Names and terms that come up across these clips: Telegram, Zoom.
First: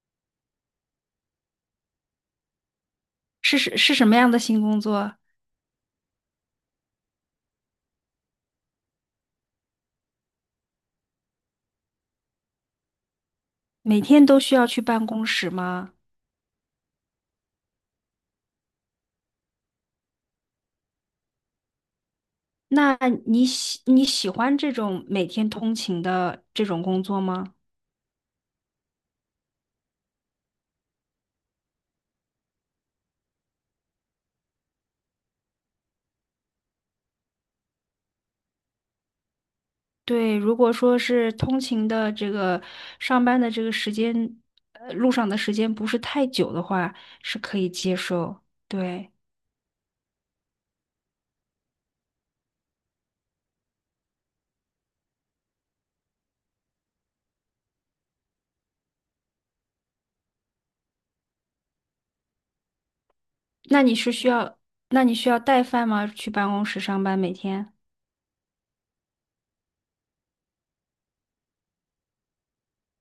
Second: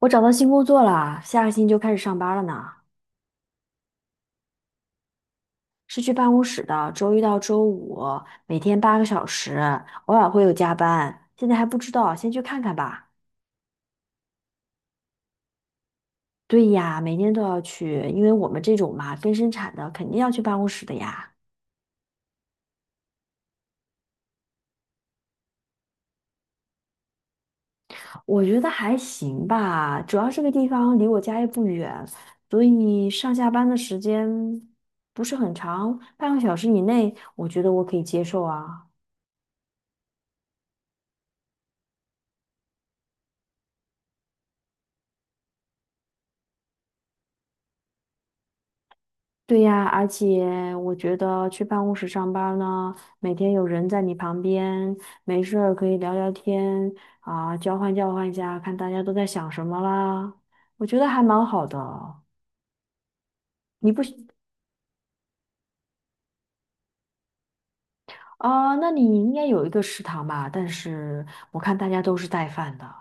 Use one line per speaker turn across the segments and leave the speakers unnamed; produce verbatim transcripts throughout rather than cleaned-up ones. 我找到新工作了，下个星期就开始上班了呢。
是是是，什么样的新工作？
是去办公室的，周一到周五，每天八个小时，偶尔会有加班。现在还不知道，先去看看吧。
每天都需要去办公室吗？
对呀，每天都要去，因为我们这种嘛，跟生产的肯定要去办公室的呀。
那你喜你喜欢这种每天通勤的这种工作吗？
我觉得还行吧，主要这个地方离我家也不远，所以上下班的时间不是很长，半个小时以内，我觉得我可以接受啊。
对，如果说是通勤的这个上班的这个时间，呃，路上的时间不是太久的话，是可以接受。对，
对呀，而且我觉得去办公室上班儿呢，每天有人在你旁边，没事儿可以聊聊天啊，交换交换一下，看大家都在想什么啦。我觉得还蛮好的。
那
你
你
不
是
喜
需要，那你需要带饭吗？去办公室上班每天？
啊？那你应该有一个食堂吧？但是我看大家都是带饭的，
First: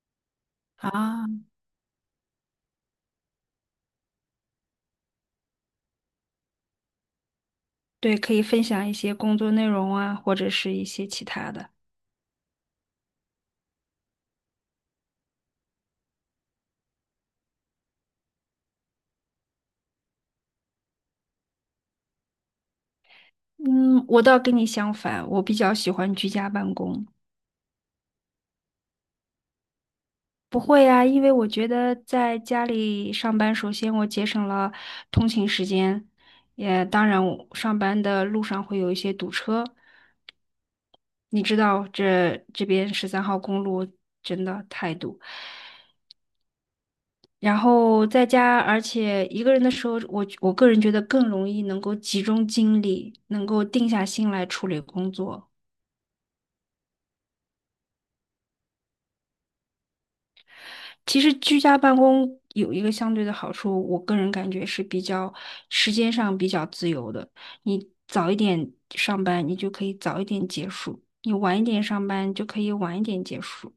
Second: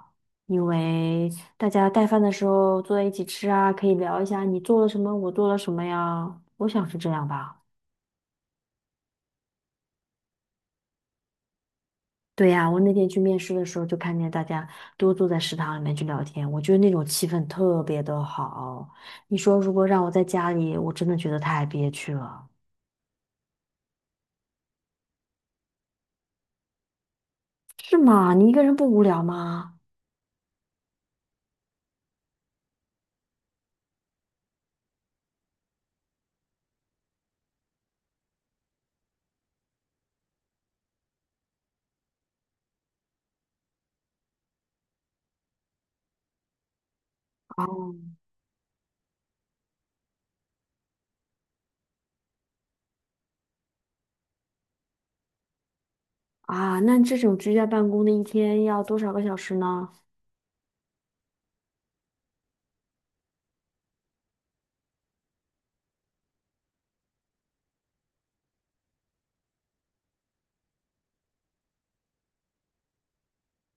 因
啊，
为大家带饭的时候坐在一起吃啊，可以聊一下你做了什么，我做了什么呀。我想是这样吧。
对，可以分享一些工作内容啊，或者是一些其他的。
对呀，我那天去面试的时候，就看见大家都坐在食堂里面去聊天，我觉得那种气氛特别的好。你说如果让我在家里，我真的觉得太憋屈了，
嗯，我倒跟你相反，我比较喜欢居家办公。
是吗？你一个人不无聊吗？
不会呀，因为我觉得在家里上班，首先我节省了通勤时间，也当然我上班的路上会有一些堵车，你知道这这边十三号公路真的太堵。然
哦
后在家，而且一个人的时候，我我个人觉得更容易能够集中精力，能够定下心来处理工作。
啊，那这种居家办公的一天要多少个小时呢？
其实居家办公有一个相对的好处，我个人感觉是比较时间上比较自由的。你早一点上班，你就可以早一点结束；你晚一点上班，就可以晚一点结束。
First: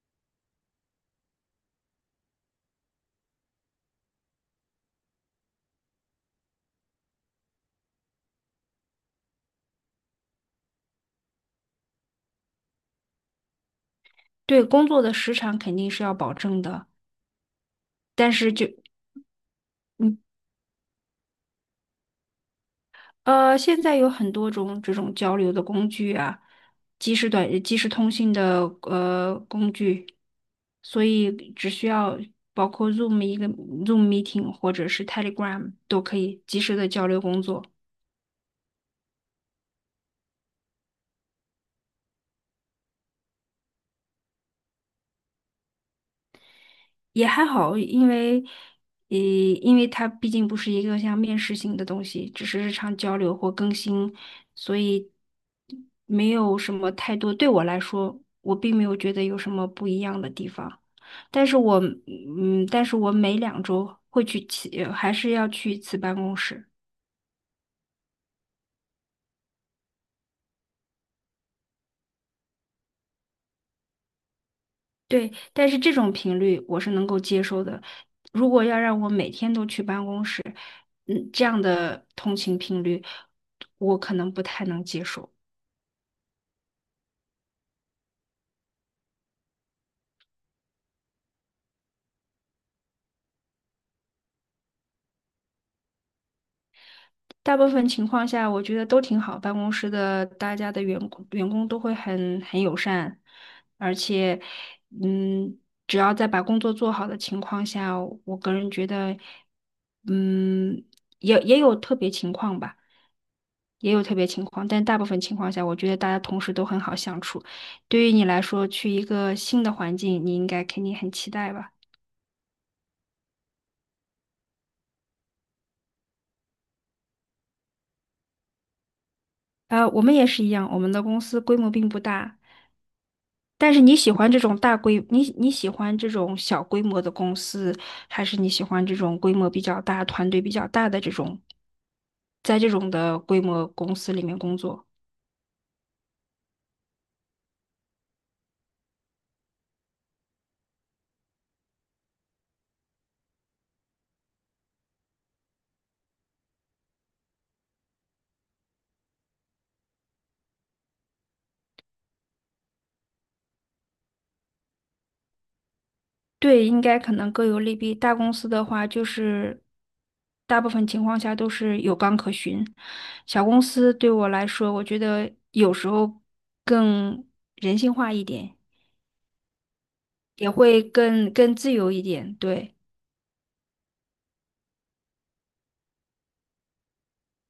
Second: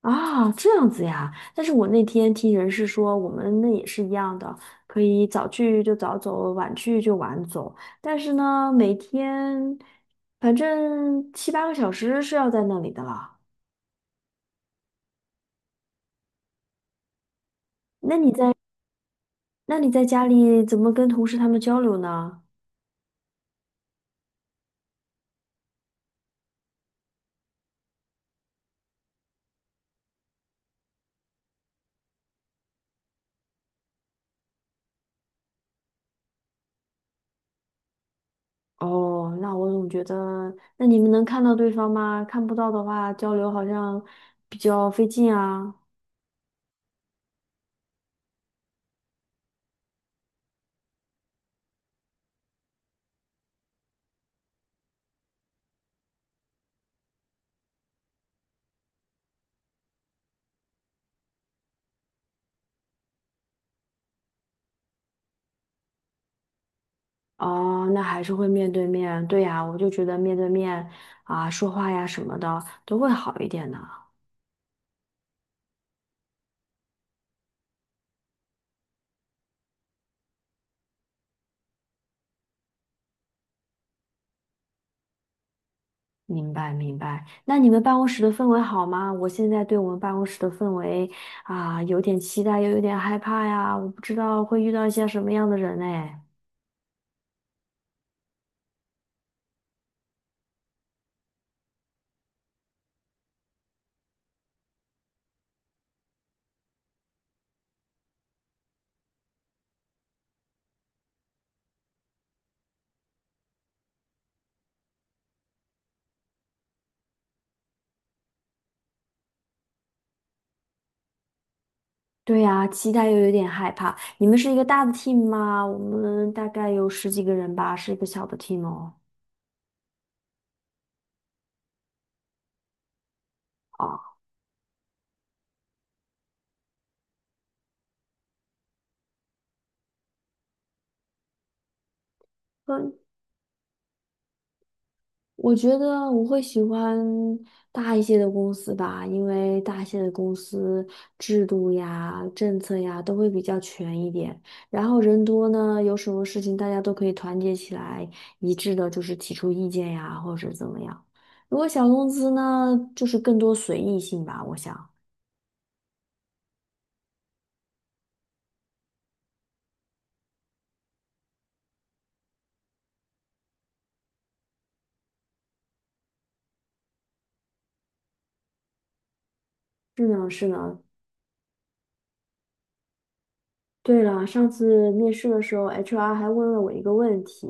啊，这样子呀。但是我那天听人事说，我们那也是一样的，可以早去就早走，晚去就晚走。但是呢，每天反正七八个小时是要在那里的了。
对，工作的时长肯定是要保证的，
那
但
你
是
在
就
那你在
嗯。
家里怎么跟同事他们交流呢？
呃，现在有很多种这种交流的工具啊，即时短、即时通信的呃工具，所以只需要包括 Zoom， 一个 Zoom meeting 或者是 Telegram 都可以及时的交流工作，
哦，那我总觉得，那你们能看到对方吗？看不到的话，交流好像比较费劲啊。
也还好，因为呃，因为它毕竟不是一个像面试性的东西，只是日常交流或更新，所以没有什么太多，对我来说，我并没有觉得有什么不一样的地方。但是我嗯，但是我每两周会去其，还是要去一次办公室。
哦，那还是会面对面，对呀，我就觉得面对面啊，说话呀什么的都会好一点呢。
对，但是这种频率我是能够接受的。如果要让我每天都去办公室，嗯，这样的通勤频率，我可能不太能接受。
明白，明白。那你们办公室的氛围好吗？我现在对我们办公室的氛围啊，有点期待，又有点害怕呀。我不知道会遇到一些什么样的人哎。
大部分情况下，我觉得都挺好。办公室的大家的员工员工都会很很友善，而且，嗯，只要在把工作做好的情况下，我个人觉得，嗯，也也有特别情况吧，也有特别情况，但大部分情况下，我觉得大家同事都很好相处。对于你来说，去一个新的环境，你应该肯定很期待吧？
对呀，期待又有点害怕。你们是一个大的 team 吗？我们大概有十几个人吧，是一个小的 team 哦。
呃，我们也是一样，我们的公司规模并不大，但是你喜
哦。
欢这种大规，你你喜欢这种小规模的公司，还是你喜欢这种规模比较大、团队比较大的这种，在这种
呃
的规模公司里面工作？
我觉得我会喜欢大一些的公司吧，因为大一些的公司制度呀、政策呀都会比较全一点。然后人多呢，有什么事情大家都可以团结起来，一致的就是提出意见呀，或者怎么样。如果小公司呢，就是更多随意性吧，我想。
对，应该可能各有利弊。大公司的话，就是大部分情况下都是有纲可循。小公司对我来说，我觉得有时候更人性化一点，
是呢，是
也
呢。
会更更自由一点。对，
对了，上次面试的时候，H R 还问了我一个问题，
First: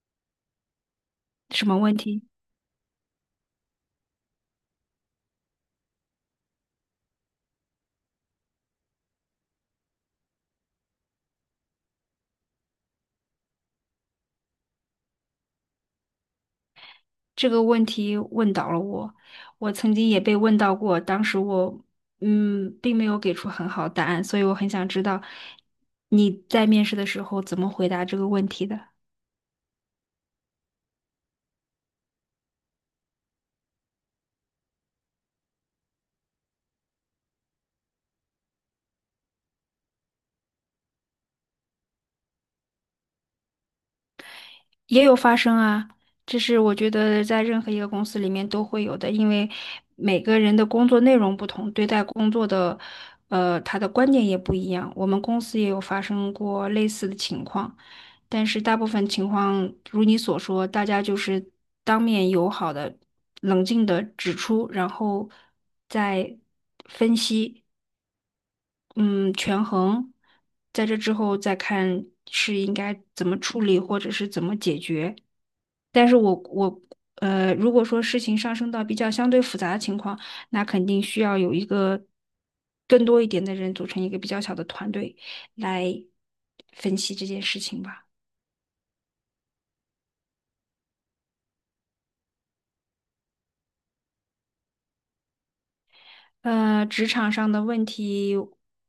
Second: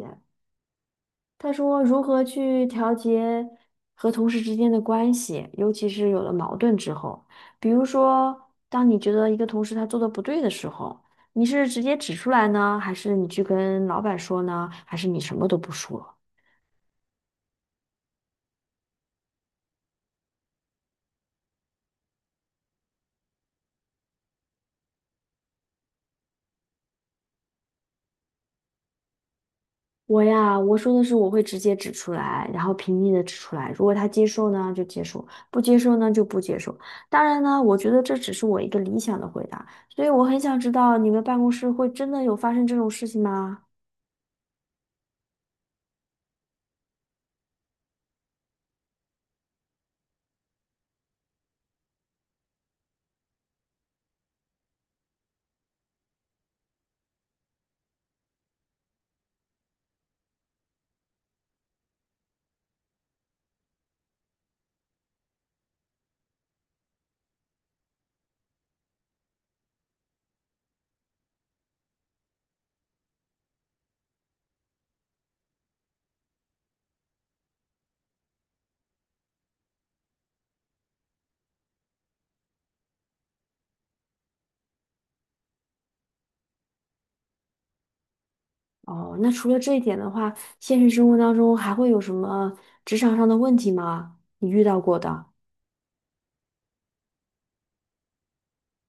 他
什么
说
问
如何
题？
去调节和同事之间的关系，尤其是有了矛盾之后，比如说，当你觉得一个同事他做的不对的时候，你是直接指出来呢，还是你去跟老板说呢，还是你什么都不说？
这个问题问倒了我，我曾经也被问到过，当时我嗯，并没有给出很好答案，所以我很想知道你在面试的时候怎么回答这个问题的。
我呀，我说的是我会直接指出来，然后平静的指出来。如果他接受呢，就接受；不接受呢，就不接受。当然呢，我觉得这只是我一个理想的回答，所以我很想知道你们办公室会真的有发生这种事情吗？
也有发生啊，这是我觉得在任何一个公司里面都会有的，因为每个人的工作内容不同，对待工作的，呃，他的观点也不一样。我们公司也有发生过类似的情况，但是大部分情况如你所说，大家就是当面友好的、冷静的指出，然后再分析，嗯，权衡，在这之后再看是应该怎么处理或者是怎么解决。但是我我呃，如果说事情上升到比较相对复杂的情况，那肯定需要有一个更多一点的人组成一个比较小的团队来分析这件事情吧。
哦，那除了这一点的话，现实生活当中还会有什么职场上的问题吗？你遇到过的
呃，职场上的问题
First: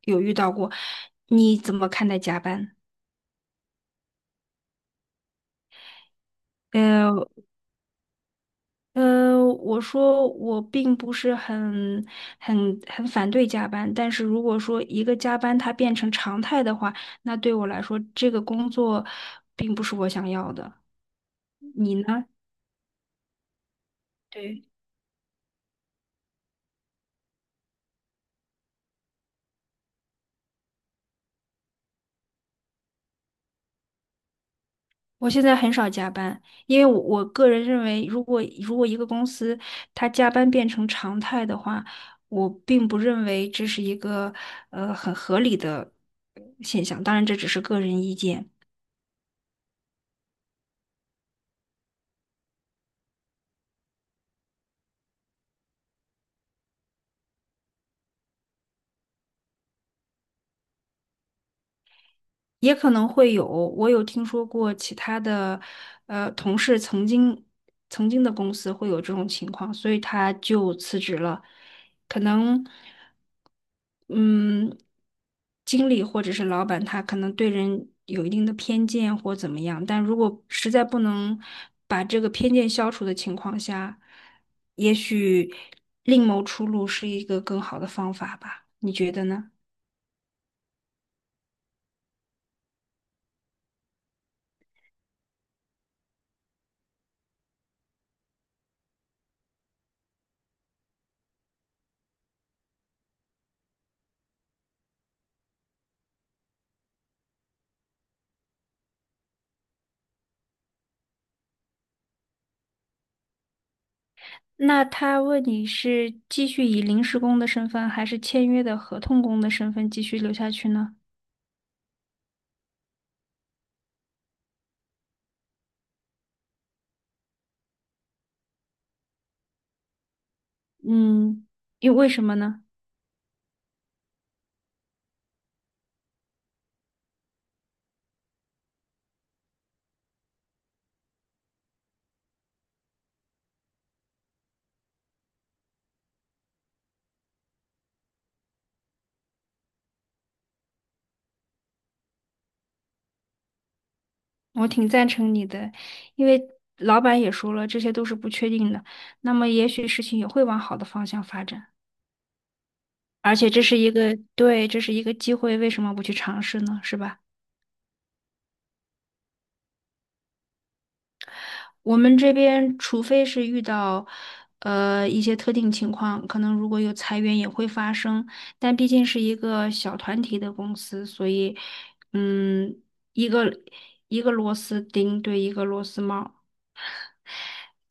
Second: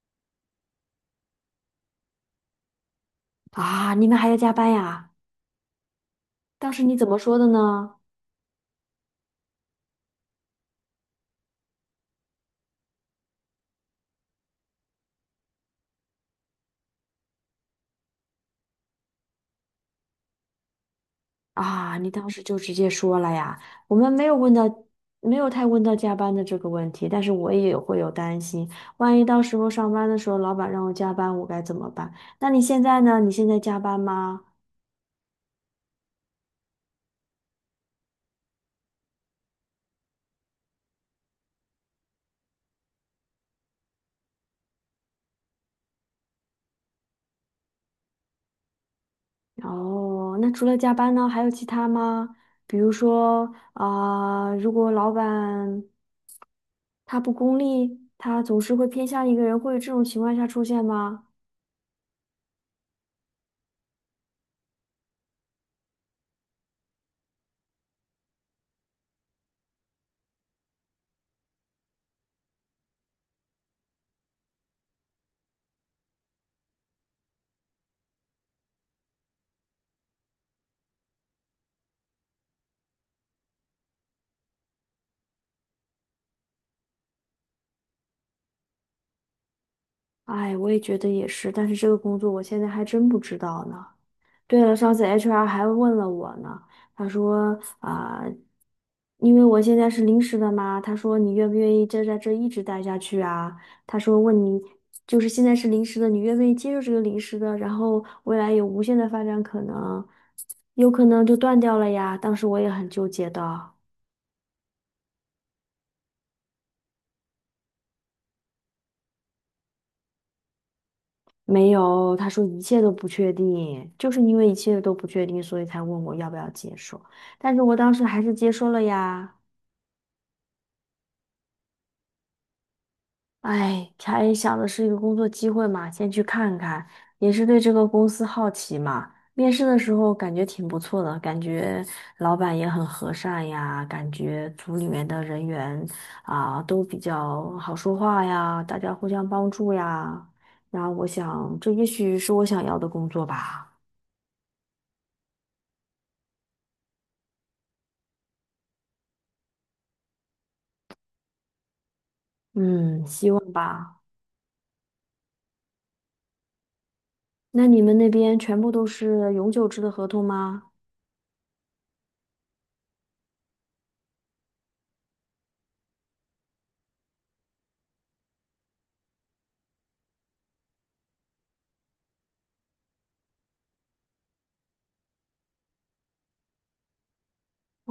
有遇到过，你怎么看待加班？
啊？你们还要加班呀？当时你怎么
呃，
说的呢？
呃，我说我并不是很、很、很反对加班，但是如果说一个加班它变成常态的话，那对我来说这个工作并不是我想要的。你
啊，你
呢？
当时就直接说了呀？我们没有问
对，
到，没有太问到加班的这个问题，但是我也会有担心，万一到时候上班的时候老板让我加班，我该怎么办？那你现在呢？你现在加班吗？
我现在很少加班，因为我我个人认为，如果如果一个公司它加班变成常态的话，我并不认为这是一个呃很合理的现象。当然，这只是个人意见。
哦，那除了加班呢，还有其他吗？比如说啊、如果老板他不功利，他总是会偏向一个人，会有这种情况下出现吗？
也可能会有，我有听说过其他的，呃，同事曾经曾经的公司会有这种情况，所以他就辞职了。可能，嗯，经理或者是老板他可能对人有一定的偏见或怎么样，但如果实在不能把这个偏见消除的情况下，也许另谋出路是一个更好的方法吧？你觉得呢？
哎，我也觉得也是，但是这个工作我现在还真不知道呢。对了，上次 H R 还问了我呢，他说啊、因为我现在是临时的嘛，他说你愿不愿意就在这一直待下去啊？他说问你，就是现在是临时的，你愿不愿意接受这个临时的，然后未来有无限的发展可能，有可能就断掉了呀。当时我也很纠结的。
那他问你是继续以临时工的身份，还是签约的合同工的身份继续留下去呢？
没有，他说一切都不确定，就是因为一切都不确定，所以才问我要不要接受。但是我当时还是接受了呀。
嗯，因为为什么呢？
哎，才想的是一个工作机会嘛，先去看看，也是对这个公司好奇嘛。面试的时候感觉挺不错的，感觉老板也很和善呀，感觉组里面的人员啊都比较好说话呀，大家互相帮助呀。然后我想，这也许是我想要的工作吧。
我挺赞成你的，因为老板也说了，这些都是不确定的，那么也许事情也会往好的方向发展，
嗯，希
而且
望
这是一
吧。
个，对，这是一个机会，为什么不去尝试呢？是吧？
那你们那边全部都是永久制的合同吗？
我们这边除非是遇到，呃，一些特定情况，可能如果有裁员也会发生，但毕竟是一个小团体的公司，所以，嗯，一个一个螺丝钉对一个螺丝帽，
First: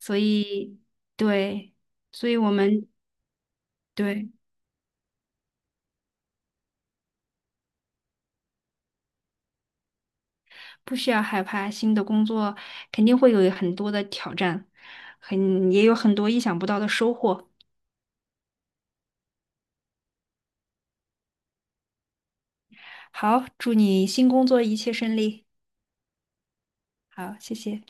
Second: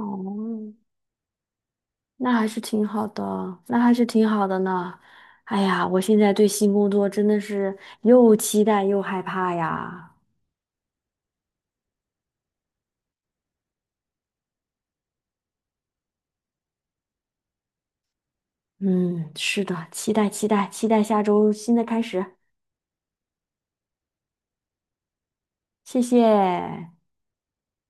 所以对，所
那
以
还
我
是挺
们
好的，那还是挺
对
好的呢。哎呀，我现在对新工作真的是又期待又害怕呀。
不需要害怕新的工作，肯定会有很多的挑战，很也有很多意想不到的收获。
嗯，是的，期待期待期待下周新的开始。
好，祝你新工作一切顺利。
谢谢。
好，谢谢。